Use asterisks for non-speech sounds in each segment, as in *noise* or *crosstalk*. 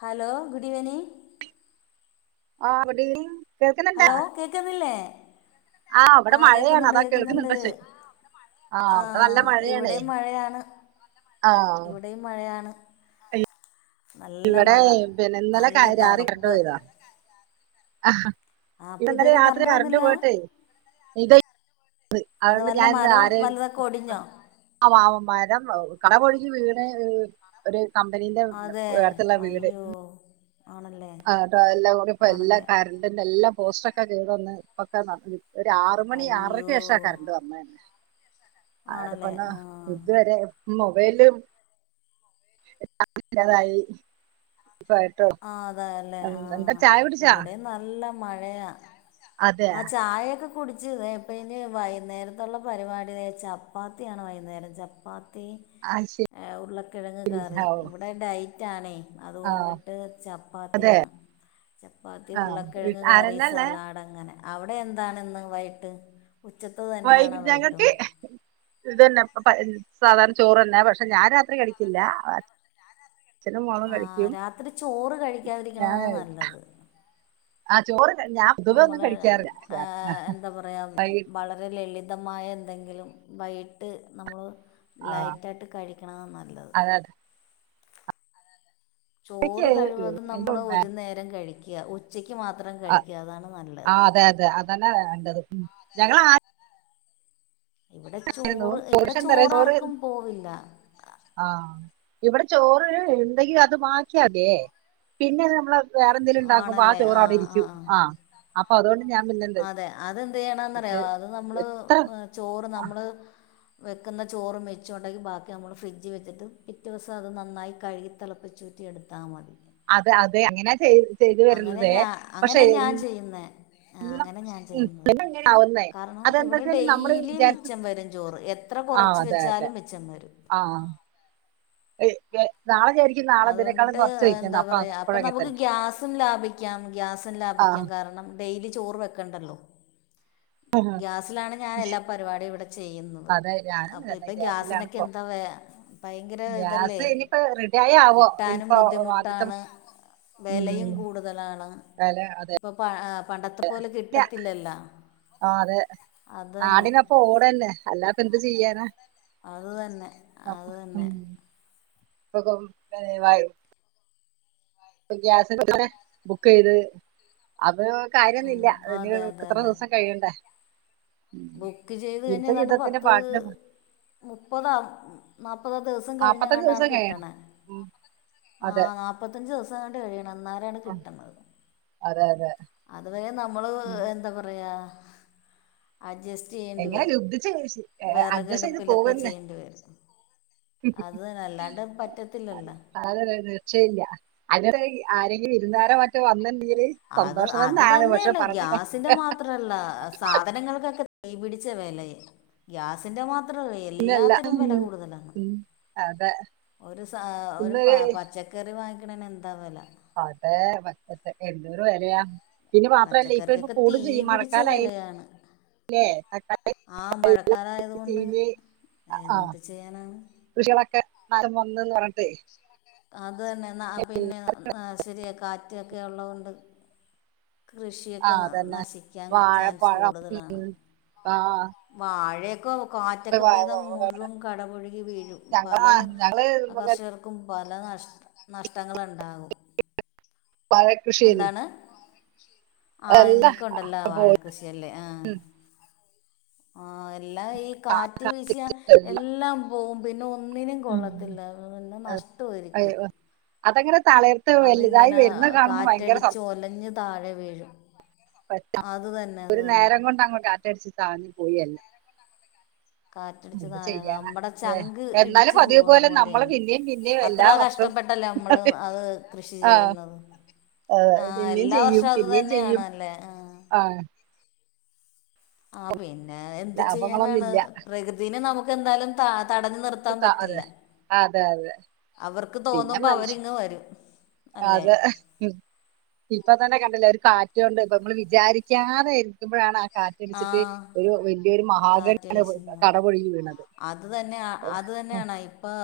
Hello good evening. ആഹ് good evening. കേൾക്കുന്നുണ്ടാ hello കേക്കുന്നില്ലേ ആഹ് ഇവിടെ ആ മഴയാണ് കേക്കുന്നുണ്ട് അതാ കേക്കുന്നുണ്ട്. കേൾക്കുന്നുണ്ടോ ചോയ് ആഹ് ഇവിടെ നല്ല ആഹ മഴയാണേ ഇവിടെയും മഴയാണ് ആഹ് ഇവിടെയും മഴയാണ്. നല്ല ഇവിടെ മഴ പിന്നെ ഇന്നലെ നല്ല രാറി കരണ്ട് തണുപ്പ് പോയതാ. അഹ ആഹ് അപ്പൊ ഇന്നരെ ഇതുവരെ രാത്രി കറണ്ട് കരണ്ടു വന്നില്ല പോയിട്ടെ ത്, അ അത് അതുകൊണ്ട് വല്ല ഞാനിന്ന് മരവും ആരേയും വലുതൊക്കെ ഒടിഞ്ഞോ മാവ് ന്മാര കടപൊഴകി വീണ് ഒരു കമ്പനീന്റെ അതെ ഇടുത്തുള്ള വീട് അയ്യോ ആണല്ലേ *inaudible* ആണല്ലേ ഒരു ആറ് മണി ആറരക്ക് അയ്യോ ശേഷാ കറണ്ട് വന്നത്, ആണല്ലേ ആടെപ്പന്ന ആഹ് ഇതുവരെോ ലുംതായി ആ അതേ, എന്ത് ചായ കുടിച്ചോ, ല്ല മഴയാ ആ ചായൊക്കെ കുടിച്ചതേ പ്പെ ന് വൈകുന്നേരത്തുള്ള പരിപാടി തെ ചപ്പാത്തിയാണ് വൈകുന്നേരം ചപ്പാത്തി. അയ്ശ് ത്തി ഉരുള്ളക്കിഴങ്ങ് കറി ഹാവോ ഇവിടെ ഡൈറ്റ ആണേ ആഹ് അതുകൊണ്ട്, ചപ്പാത്തിയാണ് ചപ്പാത്തി ആഹ് ഉള്ളക്കിഴങ് വീട്ടിൽ കറി ആരെല്ലാം ഉള്ളെ സലാഡ ങ്ങനെ, അവിടെ എന്താണ് ഇന്ന് വൈട്ട്, വൈകി ഞങ്ങൾക്ക് ഹ് ഇതെന്നെ പഴ സാധാരണ ചോറ്ന്നെ പക്ഷേ ഞാൻ രാത്രി കടിക്കില്ല, അച്ഛനു മോളും ആ കഴിക്കും രാത്രി ചോറ് ഞാൻ കഴിക്കാതിരിക്കണതാണ് ഹ് ആ ചോറ് നമ്മള് കഴിക്കാറില്ല ആ രാത്രി എന്താ പറയാ വളരെ ലളി വിതമായ എന്തെങ്കിലും വൈട്ടു നമ്മൾ ആഹ് ലൈറ്റാട്ടു കഴിക്കണ താ നല്ലത് അതെ അതെ ചോറ് കഴിവതും നമ്മള് ഒരു നേരം കഴിക്യാ ഉച്ചക് അ ആ അതേതെ അതെന്നേയ് വേണ്ടത് ഞങ്ങളാ ഇവിടെ ചോറ് ഇവിടെ ചോറ് ചോറാർക്കും *unintelligible* പോവില്ല ആഹ ഇവിടെ ചോറ് ഇണ്ടെങ്കി അത് ബാക്കിയതേ പിന്നെ ത് നമ്മള് വേറെ ന്തേലും ഇണ്ടാക്കുമ്പോ ആ ചോറവിടെ രിക്കും ആ അപ്പൊ തോണ്ട് ഞാൻ പിന്നെന്തു അതെ അതെന്ത് യ്യണന്നറിയോ അത് നമ്മള് ങ് ചോറ്നമ്മ്‌ ള് വെക്കുന്ന ചോറ്മിച്ചോണ്ടെങ്കി ബാക്കി നമ്മള് ഫ്രിഡ്ജജി വെച്ചിട്ട് പിറ്റ വസം അത് നന്നായി കഴുകി തിളപ്പിച് കുറ്റിയെടുത്താ മതി അതെ അതെ അങ്ങനാ ചെയ് ചെയ്തു അങ്ങനെ വരുന്നതേ പക്ഷെ ആ അങ്ങനെ ഞാൻ ചെയ്യുന്നത് ആവുന്നേ കാരണം അതെന്താ ഇവിടെ വെച്ചാല് നമ്മള് ഡെയിലി വിചാരിച്ച മിച്ചം വരുംചോറ് എത്ര കൊറച്ച് വെച്ചാലും വെച്ചന്നരും ആആഹ് എ അതുകൊണ്ടിട്ട് എന്താ പറയാ അപ്പൊ അപ്പോഴങ്ങെ നമുക്ക് തന്നെ ഗ്യാസും ലാഭിക്കാം ഗ്യാസും ലാഭ ആഹ് രണം ഡെയിലി ചോറ് വെക്കണ്ടല്ലോ ഗ്യാസിലാണ് ഞാൻ എല്ലാ പരിപാടിയും ഇവിടെ ചെയ്യുന്നത് അതെ ഞാനും അപ്പൊ തന്നെ ഇപ്പ ഗ്യാസിനൊക്കെ ഗ്യാസിലാണിപ്പോ എന്താ വേ ഭയങ്കര ഇതല്ലേ ഗ്യാസ് ഇനിയിപ്പോ റെഡി ആായി ആവോ ഇപ്പോ ആദ്യത്തെ വെലയും ഉം കൂടുതലാണ് വില ഇപ്പൊ പണ്ടത്തെ പോലെ കിട്ടത്തില്ലല്ല ആ അതെ നാടിനപ്പ ഓടന്നെ അല്ലാപ്പൊ ന്തു ചെയ്യാന അത് തന്നെ അത് തന്നെ സഖം വ വായി *unintelligible* ഗ്യാസ് *unintelligible* ബുക്ക്യ്യത് അത് ഉം, കാര്യൊന്നില്ല അന് അതെ അതെ ഇത്ര അതെ ദിവസം കഴിയണ്ടേ ബുക്ക് ചെയ്തഴിഞ്ഞു യുദ്ധ ഏതാണ്ട് യുദ്ധത്തിന്റെ പത്ത് പാട്ടിന് മുപ്പത നാപ്പത ദിവസം നാപ്പത്തഞ്ച് കഴിഞങ്ങടാണ് ദിവസം കഴിയണം കിട്ടണേ ഉം ആ അതെ നാപത്തജ്ജ് ദിവസങ്ങാണ്ട് കഴിയണം എന്നാ ലാണ് ആ കിട്ടണത് അതെ അതെ അത് വരെ നമ്മള് ഉം എന്താ പറയാ അഡ്ജസ്റ്റ് ചെയ്യേണ്ടി എങ്ങനെ വരും ലൂബ്ധിച് ശ് അഡ്ജസ്റ്റേയത് വിറകടുപ്പിലൊക്കെ പോവുന്നെ ചെയ്യേണ്ടി വരും അത് അല്ലാണ്ട് അല്ല പറ്റത്തില്ലല്ലോ അത നിക്ഷയില്ല അ *unintelligible* ആരെങ്കിലും ഇരുന്നോരൻ മറ്റെ വന്നണ്ട് അത് അത് തന്നെയല്ലാ ഗ്യാസിന്റെ മാത്രല്ല സാധനങ്ങൾക്കൊക്കെ കൈ പിടിച്ച വെലെ ഗ്യാസിന്റെ മാത്രം മാത്ര വല്ല കാര്യമല്ല എല്ലാത്തിനും വെല കൂടുതലാണ് ഉം അതെ ഒരു സ ഒരു പ ഇന്നൊരു പച്ചക്കറി വാങ്ങിക്കണെ നെന്താ വെല അതെ മറ്റെ ഏ എന്തൊരു വെലയ പച്ചക്കറിക്കൊക്കെ തീ പിടിച്ച വെലയാണ് പിന്നെ തക്കാളി മഴക്കാലമായതുകൊണ്ട് *unintelligible* അ ആ എന്ത് ചെയ്യാനാണ് കൃഷികളൊക്കെ നം *unintelligible* വന്നന്ന് പർഞ്ട്ടേ അതു ന്നെ ന്നാ പിന്നെ ആ ശെരിയാ കാറ്റൊക്കെള്ളതോണ്ട് ആ കൃഷിയൊക്കെ ന അതന്നെ നശിക്കാൻ ചാൻസ് വാഴപ്പഴം കൂടുതലാണ് ആ വാഴൊക്കെ ഇപ്പൊ കാറ്റക്ക വ- പെയ്താ വ- മുഴ്വാൻ കടപൊഴുകി വീഴും പല ഞങ്ങളാ ഞങ്ങള് മറ്റേ കർഷകർക്കും പല പല നഷ് നഷ്ട്ടങ്ങളാണ്ടാകും വാഴ കൃഷിയായ്ന് ആഇങ്ങക്ക് ഒ ണ്ടല്ലേ വാഴ കൃഷിയല്ലേ ആ ആ എല്ല ഈ കാറ്റ് വീശ എല്ലാം പോകും. പിന്നെ ഒന്നിനും ഉം. കൊള്ളത്തില്ലന്നെ നഷ് നഷ്ടൊരിക്കും. അതങ്ങനെ തളർത്ത് വലുതായി അതിങ്ങനെ, വരുന്ന കാണുമ്പോ ഭയങ്കര കാറ്റടിച്ചു ഒലഞ്ഞഞ് താഴെ വീഴും. പറ്റ, അത് തന്നെ അത് ഒരു തന്നെ നേരം കൊണ്ട് അങ്ങോ കാറ്റടിച്ച് ചാഞ്ഞി പോയെ എല്ലം - കാറ്റടിച്ച താഴെ നമ്മുടെ ഏ, ചങ്ക് എന്നാലും ഇടിച്ചു പതിവ് പോകണ പോലെ നമ്മൾ പോലെയാണ്. പിന്നെയും പിന്നെയും എല്ലാ അത്ര കഷ്ടപ്പെട്ട വർഷവും പെട്ടല്ലേ, നമ്മള് അത് കൃഷി ആ, ചെയ്യുന്നത്. ആ, ആഹ, പിന്നെയും എല്ലാ ചെയ്യും വർഷവും അത് പിന്നെയും ചെയ്യും തന്നെയണല്ലേ? ആഹ... ആ ആ, പിന്നെ എന്ത് ലാഭങ്ങളൊന്നും ചെയ്യാനാണ്? ഇല്ല പ്രകൃതിനെ നമുക്ക് എന്തായാലും താ.... തടഞ്ഞ ഇപ്പൊ നിർത്താൻ ത- അതെ പറ്റില്ല, അതെ അതെ അവർക്ക് തോന്നുമ്പോ അവരിങ്ങ് വരും. അല്ലേ അതെ ഇപ്പ തന്നെ കണ്ടില്ലേ, ഒരു കാറ്റുകൊണ്ട് ഇപ്പൊ നമ്മൾ വിചാരിക്കാതെ ഇരിക്കുമ്പോഴാണ്... ആ കാറ്റടിച്ചിട്ട് ഒരു വലിയൊരു മഹാഗണി കാറ്റ് ആണ് വീശുന്നത് കടപൊഴകി വീണത്. അത് തന്നെ, ഏ, അത് ഉം, തന്നെയാണ് ഇപ്പോൾ...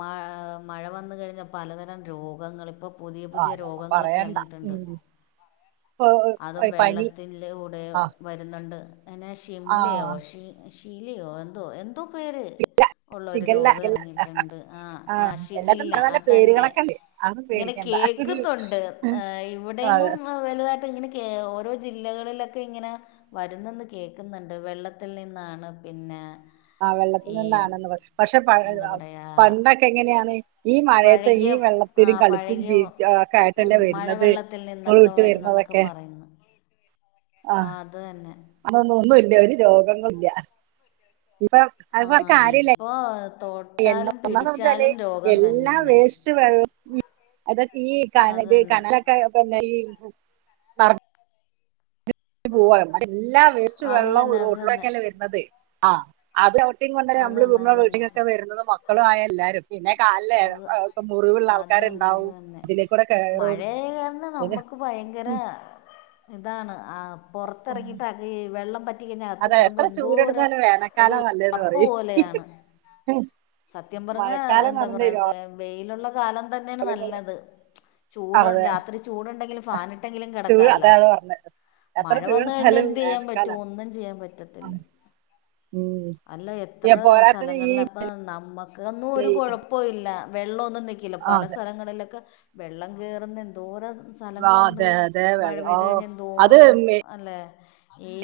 മാ, മഴ വന്നു കഴിഞ്ഞാൽ പലതരം രോഗങ്ങളിപ്പം... പുതിയ പുതിയ ആരോ രോഗങ്ങളൊക്കെ പറയണ്ട ഇറങ്ങിയിട്ടുണ്ട്. ഉം. ഇപ്പൊ അതും ഏ, പനി വെള്ളത്തിൽ കൂടെയോ ആ വരുന്നുണ്ട്. പിന്നെ ഷിംലയോ? ആഹ് ഷി ശീലയോ, എന്തോ എ ഷികല്ല ഷിഖല്ലല്ല ആ.. എല്ലാത്തും ന നല്ല പേരുകളൊക്കെ ഉണ്ട്, അതൊന്നും പേടിക്കേണ്ടാ. എഗ്ഗ്തുണ്ട്, ഇവിടെഎങ്ങും വലുതാ ഇങ്ങനെ ഓരോ ജില്ലകളിലൊക്കെ ഇങ്ങനെ വരുന്നന്ന് കേൾക്കുന്നുണ്ട്, വെള്ളത്തിൽ നിന്നാണ്. പിന്നെ? ആ വെള്ളത്തിൽ ഈ നിന്നാണെന്ന് പറ. പക്ഷെ? എന്താ പറയുക പണ്ടൊക്കെ എങ്ങനെയാണ് ഈ മഴയത്തെ ഈ പഴകിയ ഈ ആ വെള്ളത്തില് കളിച്ചും പഴകിയ ഒക്കെ ആയിട്ടല്ലേ വരുന്നത്, സ്കൂൾ വിട്ട് വരുന്നത ഒക്കെ പറയുന്നു. ആ ആഹ, അത് തന്നെ അതൊന്നും ഒന്നുംല്ല ഒരു രോഗങ്ങളല്ല. ഇപ്പൊ അത് ആ കൊറ കാര്യല്ലേ.. ഇപ്പോ എന്ന തൊട്ടാലും ഒന്നാച്ചാലേ, പിടിച്ചാലും രോഗം എല്ലാം തന്നെ വേസ്റ്റ് വെ ള് ഉ, അത ഈ അത് കാനൽ തന്നെ കനല്ലൊക്കെ ഈ നെറഞ് എല്ലാ വേസ്റ്റ് അത് വെള്ളം ഒരു തന്നെ റോ അത് തന്നെ ട്ടിലക്കെല്ലെ വരുന്നത്, ആ അത് അത് ച്ചവീട്ടിം കൊണ്ടല്ലേ അത് തന്നെ അത് നമ്മള് തന്നെ വീട്ടിങ്ങൊക്കെ വരുന്നത്, മക്കളും ആ എല്ലാരും. പിന്നെ കാലല്ലേ, അത് ഇപ്പ മുറിവുള്ള അത് തന്നെ അത് ആൾക്കാാര്ണ്ടാവും, തന്നെ ഇതിലേക്കൂടെ കയറും, ഏത ക്ക് ഭയങ്കര ഇതാണ്. ഉം പുറത്തിറങ്ങിയിട്ട ഈ വെള്ളം പറ്റി കഴിഞ്ഞാൽ അത്ത് അതെ കയറുമ്പോൾ എത്ര എന്തോരം ചൂടെടുത്താലും വേനൽക്കാലം നല്ലതെന്ന് അറപ്പ് പറയും പോലെയാണ്. സത്യം പറഞ്ഞ.... മഴക്കാലം എന്താ പറഞ്ഞ പറയ, വൈലുള്ള കാലം തന്നെയാണ് നല്ലത്. ചൂടോണ്ട് അതെ രാത്രി ചൂടുണ്ടെങ്കിലും ഫാനിട്ടെങ്കിലും ചൂട് കിടക്കാല്ല. അതെ അത് പറഞ്ഞത് എത്ര മഴ വന്ന് കഴിഞ്ഞാൽ ചൂടെടുത്താലും എന്ത് ചെയ്യാൻ പറ്റും? വേനൽക്കാലം ഒന്നും ചെയ്യാൻ പറ്റത്തില്ല.... ഉം അല്ല ഈ എത്ര പോരാത്തതിന് ഈ സ്ഥലങ്ങളില അപ്പ നമ്മക്കന്നും ഒരു കുഴപ്പ ഇല്ല വെള്ളം ഒന്നും നിൽക്കില്ല. ആ പല അതെ സ്ഥലങ്ങളിലൊക്കെ വെള്ളം കയറുന്ന എന്തോരം ആ സ്ഥലങ്ങളുണ്ട്, അതെ അതെ മഴ വെള്ളം ഓ പെയ്ത് കഴിഞ്ഞാൽ അത് എന്തോരം അല്ലേ, ഈ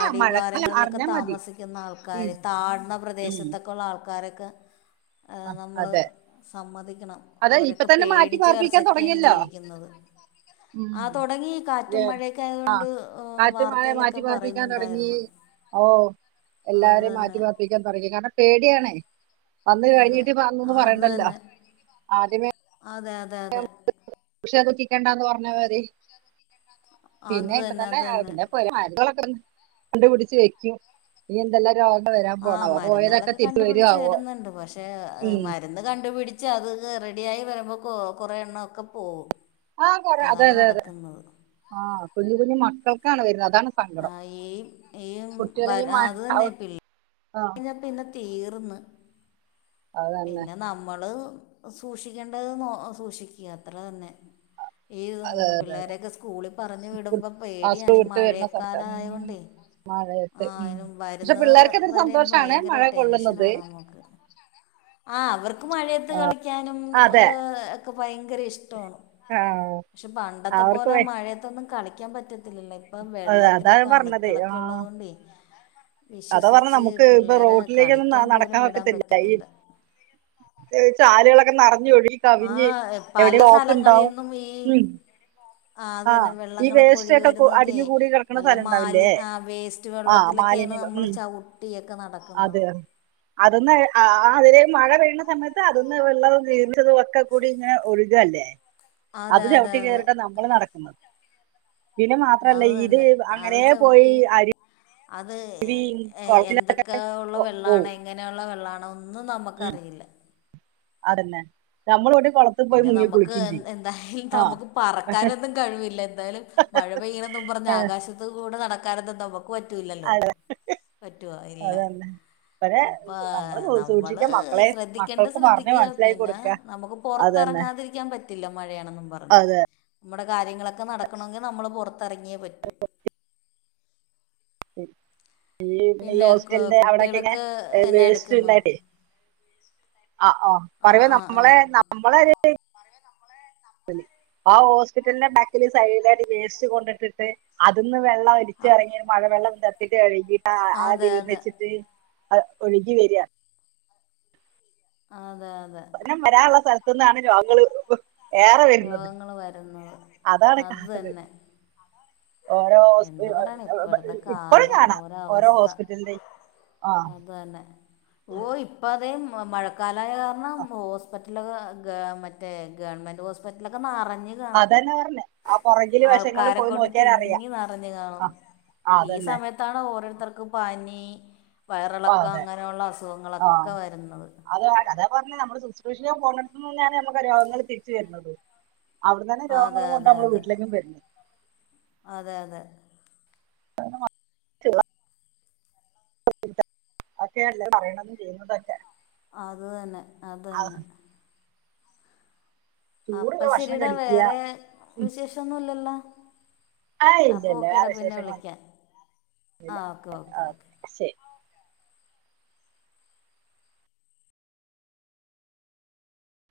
അ മഴക്കാലം അടിവാരങ്ങളിലൊക്കെ അറിഞ്ഞാ മതി താമസിക്കുന്ന ഉം ആൾക്കാര് താഴ്ന്ന ഉം പ്രദേശത്തൊക്കെ ഉള്ള ആൾക്കാരെ ഒക്ക. ആ അതെ നമ്മള് സമ്മതിക്കണം, അതെ ഇപ്പൊ അവരൊക്കെ തന്നെ മാറ്റി പേടിച്ചു വെറ പാർപ്പിക്കാൻ ച്ചൊക്കേണ് തുടങ്ങിയല്ലോ ജീവിക്കുന്നത്. ഉം. ആ തുടങ്ങി. കാറ്റും മഴയൊക്ക ആയൊണ്ട് കാറ്റ് മഴ വാർത്തയിലൊക്കെ മാറ്റി പാർപ്പിക്കാൻ തുടങ്ങി പറയുന്നുണ്ടായിരുന്നു. ഓ അത് എല്ലാരെയും മാറ്റി തന്നെ പർപ്പിക്കാൻ പറഞ്ഞു കാരണം പേടിയാണേ വന്ന് അതെ കഴിഞ്ഞിട്ട് പറന്നൊന്ന് അത് പറയണ്ടല്ലോ തന്നെ ആദ്യമേ. അതെ, അതെ, അതെ! പക്ഷേ ദുഃഖിക്കേണ്ടാന്ന് പറഞ്ഞ മതി. പിന്നെ ഇപ്പ തന്നെ *unintelligible* കണ്ട്പിടിച്ച് വെക്കും ഇനി എന്തെല്ല- ആഹ് മരുന്നുകളൊക്കെ കണ്ടുപിടിച്ച് വരുവാവോ വരുന്നുണ്ട് പക്ഷെ ഉം മരുന്ന് കണ്ടുപിടിച്ച് അത് റെ ഡി യായി വരുമ്പോ കൊ കൊറെ എണ്ണം ഒക്കെ പോകും. ആഹ് കൊറെ അതെ അതെ അതെ ആഹ് കുഞ്ഞു കുഞ്ഞു മക്കൾക്കാണ് വരുന്നത് അ അതാണ് ആ സങ്കടം ഈ ഈ വ കുട്ടികളെ- ആ അത് കഴിഞ്ഞപ്പിന്നെ തീർന്ന് അത് തന്നെ പിന്നെ നമ്മള് സൂക്ഷിക്കേണ്ടത് നോ സൂക്ഷിക്കുക അത്ര തന്നെ. ഈ പിള്ളേരൊക്കെ സ്കൂളിൽ പറഞ്ഞു കു- വിടുമ്പോ ആ സ്കൂൾ പേടിയാണ് ഈ വിട്ട് വരുന്ന സമയത്ത് മഴയെക്കാലായത് ഉം കൊണ്ടേ. ആ ഉം പക്ഷെ വരുന്നത് പിള്ളേർക്ക് അതൊരു വരെ സന്തോഷാണ് ഭയങ്കര മഴ ടെൻഷന കൊള്ളുന്നത് ആണ് നമുക്ക്. ആ അവർക്ക് മഴയത്ത് കളിക്കാനും അതെ ഒക്കെ ഭയങ്കര ഇഷ്ട- ആ പക്ഷെ പണ്ടത്തെ അവർക്ക് പോലെ വെ- മഴയത്തൊന്നും കളിക്കാൻ പറ്റില്ല. ഇപ്പൊ അത- അതാ വെള്ളത്തിലൊക്കെ പറഞ്ഞത് ആ അണുക്കളൊക്കെ ഉള്ളത് കൊണ്ടെ അതാ പറഞ്ഞ നമുക്ക് ഇപ്പ റോഡിലേക്കൊന്നും കളിക്കാൻ നടക്കാൻ പോലും വിടാൻ പറ്റത്തില്ല ഈ. ചാലുകളൊക്കെ നറ ഞ്ഞൊഴുകി ആ കവിഞ്ഞ് പല എവിടെ വോക്ക് ണ്ടാവും സ്ഥലങ്ങളിന്നും ഈ - ആ അത് തന്നെ വെള്ളങ്ങളൊക്കെ ഒഴുകി കു- വരുന്നതൊക്കെ അടിഞ്ഞു കൂടി കിടക്കുന്ന നല്ല സ്ഥലം ഉണ്ടാവില്ലേ മാലിന് ആ വേസ്റ്റ് ആ വെള്ളത്തില- മാലിന്യങ്ങൾ ഉം - ചവിട്ടിയൊക്കെ നടക്കുന്നത്. അതൊന്ന് അതില മഴ പെയ്യുന്ന സമയത്ത് അതൊന്ന് വെള്ളത ദീർച്ചതും ഒക്കെ കൂടി ഇങ്ങനെ ഒരു- ഇതല്ലേ അതെ അത് അതെ ചവിട്ടി അതെ കയറിട്ടാ നമ്മൾ നടക്കുന്നത്. പിന്നെ മാത്രല്ല അത് ഇത് തന്നെ അത് അങ്ങനെ പോയി ചവിട്ടി അരി- അത് കുളത്തിൽ എന്തൊക്കെയ ഉള്ള പോ പോവും വെള്ളണോ എങ്ങനെയുള്ള വെള്ളണോ? ഒന്നും ഉം നമുക്കറിയില്ല. അതന്നെ നമ്മളോട്- പിന്നെ നമുക്ക് എന്തായാലും ആഹ് നമുക്ക് പറക്കാനൊന്നും കഴിവില്ല എന്തായാലും മഴ പെയ്യുന്നതും പറഞ്ഞ ആകാശത്ത് കൂടെ നടക്കാനൊന്നും നമുക്ക് പറ്റൂല്ലല്ലോ. പറ്റുവോ ഇല്ല. അതന്നെ ഇവരെ അപ്പ നമ്മള് നമ്മള് സൂക്ഷിക്ക മക്കളെ ശ്രദ്ധിക്കണ്ട മക്കൾക്ക് പറഞ്ഞ് ശ്രദ്ധിക്കുക മനസ്സിലാക്കി പിന്നെ കൊടുക്ക നമുക്ക് പോ. അതന്നെ പുറത്തിറങ്ങാതിരിക്കാൻ പറ്റില്ല മഴയാണെന്നും പറഞ്ഞ് അതെ നമ്മുടെ കാര്യങ്ങളൊക്കെ നടക്കണമെങ്കിൽ നമ്മൾ പുറ- ത്തിറങ്ങിയേ പറ്റൂ. ശരി ഈ പിന്നെ കു- ഹോസ്റ്റലിന്റെ അവിടൊക്കെ ഇങ്ങനെ കുട്ടികളൊക്കെ എന്നാ വേസ്റ്റ് എടുക്കുന്നു ണ്ടായിട്ടേ- ആ ഓ ആ പറയോ ആ ആ നമ്മളെ നമ്മള ഒരു- ആ ഹോസ്പിറ്റലിന്റെ ബാക്കില് സൈഡിലായിട്ട് വേസ്റ്റ് കൊണ്ടിട്ടിട്ട് അതൊന്ന് വെള്ളം ഒലിച്ച് ആ, ഇറങ്ങി മഴവെള്ളം ഇ ചത്തിട്ട് കഴങ്ങിട്ട് ആ അതെ തീർന്ന അതെ വച്ചിട്ട്- അ ഒഴുകി വരാ- ആഹ് നം വരാനുള്ള സ്ഥലത്തു നിന്നാണ് രോഗങ്ങള്ൾ- ഏറെ വരുന്നത് രോഗങ്ങൾ വരുന്നത് അതാണ് അത് കാണത്. തന്നെ ഓരോ എന്ത് പറയണം ഇപ്പോഴത്തെ ഇപ്പോഴും കാലം കാണാം ഓരോ ഹോസ്പിറ്റലിന്ന് - അത തന്നെ ഓ ഇപ്പ അത- മഴ കാലയ കാരണം ഹോസ്പിറ്റലിൽ മറ്റേ ഗവണ്മെന്റ് ഹോസ്പിറ്റൽ നിറ - അതന്നെ പറഞ്ഞഞ് ആ പുറകില് വശങ്ങള്ൾ പോയി നോക്കിയാലറിയ - ഇങ്ങി നിറഞ്ഞു കാണും ഈ സമയത്താണ് ഓരോരുത്തർക്ക് പനി- വയറിളക്കം അതെ അങ്ങനെയുള്ള ആ അസുഖങ്ങളൊക്കെ വരുന്നത് അ കഥ പറഞ്ഞ നമ്മള് സൂ- തൃശിയെ പോണ നിന്നാണ് നമുക്ക് രോഗങ്ങൾ തിരിച്ചു വരുന്നത്. അവിടെ തന്നെ അതെ രോഗങ്ങളും കൊണ്ട് അതെ നമ്മള് അതെ വീട്ടിലേക്കും വരുന്നത്. അതെ അതെ *unintelligible* അക്കെയല്ലേ പറയണും ചെയ്യുന്നതൊക്കെ- അതു തന്നെ അതു ആ, തന്നെ. അപ്പ ചൂടുള്ള ഭക്ഷണം ശെരിടാ കഴിക്കുക വേറെ ഉം. വിശേഷംന്നുംല്ലല്ലോ? ആ ഇല്ല ഇല്ല വേറെ വിളിക്കാം ആ വിശേഷങ്ങളന്ന ഓക്കെ ഓക്കെ ഓക്കെ ഓകെ ശെരി.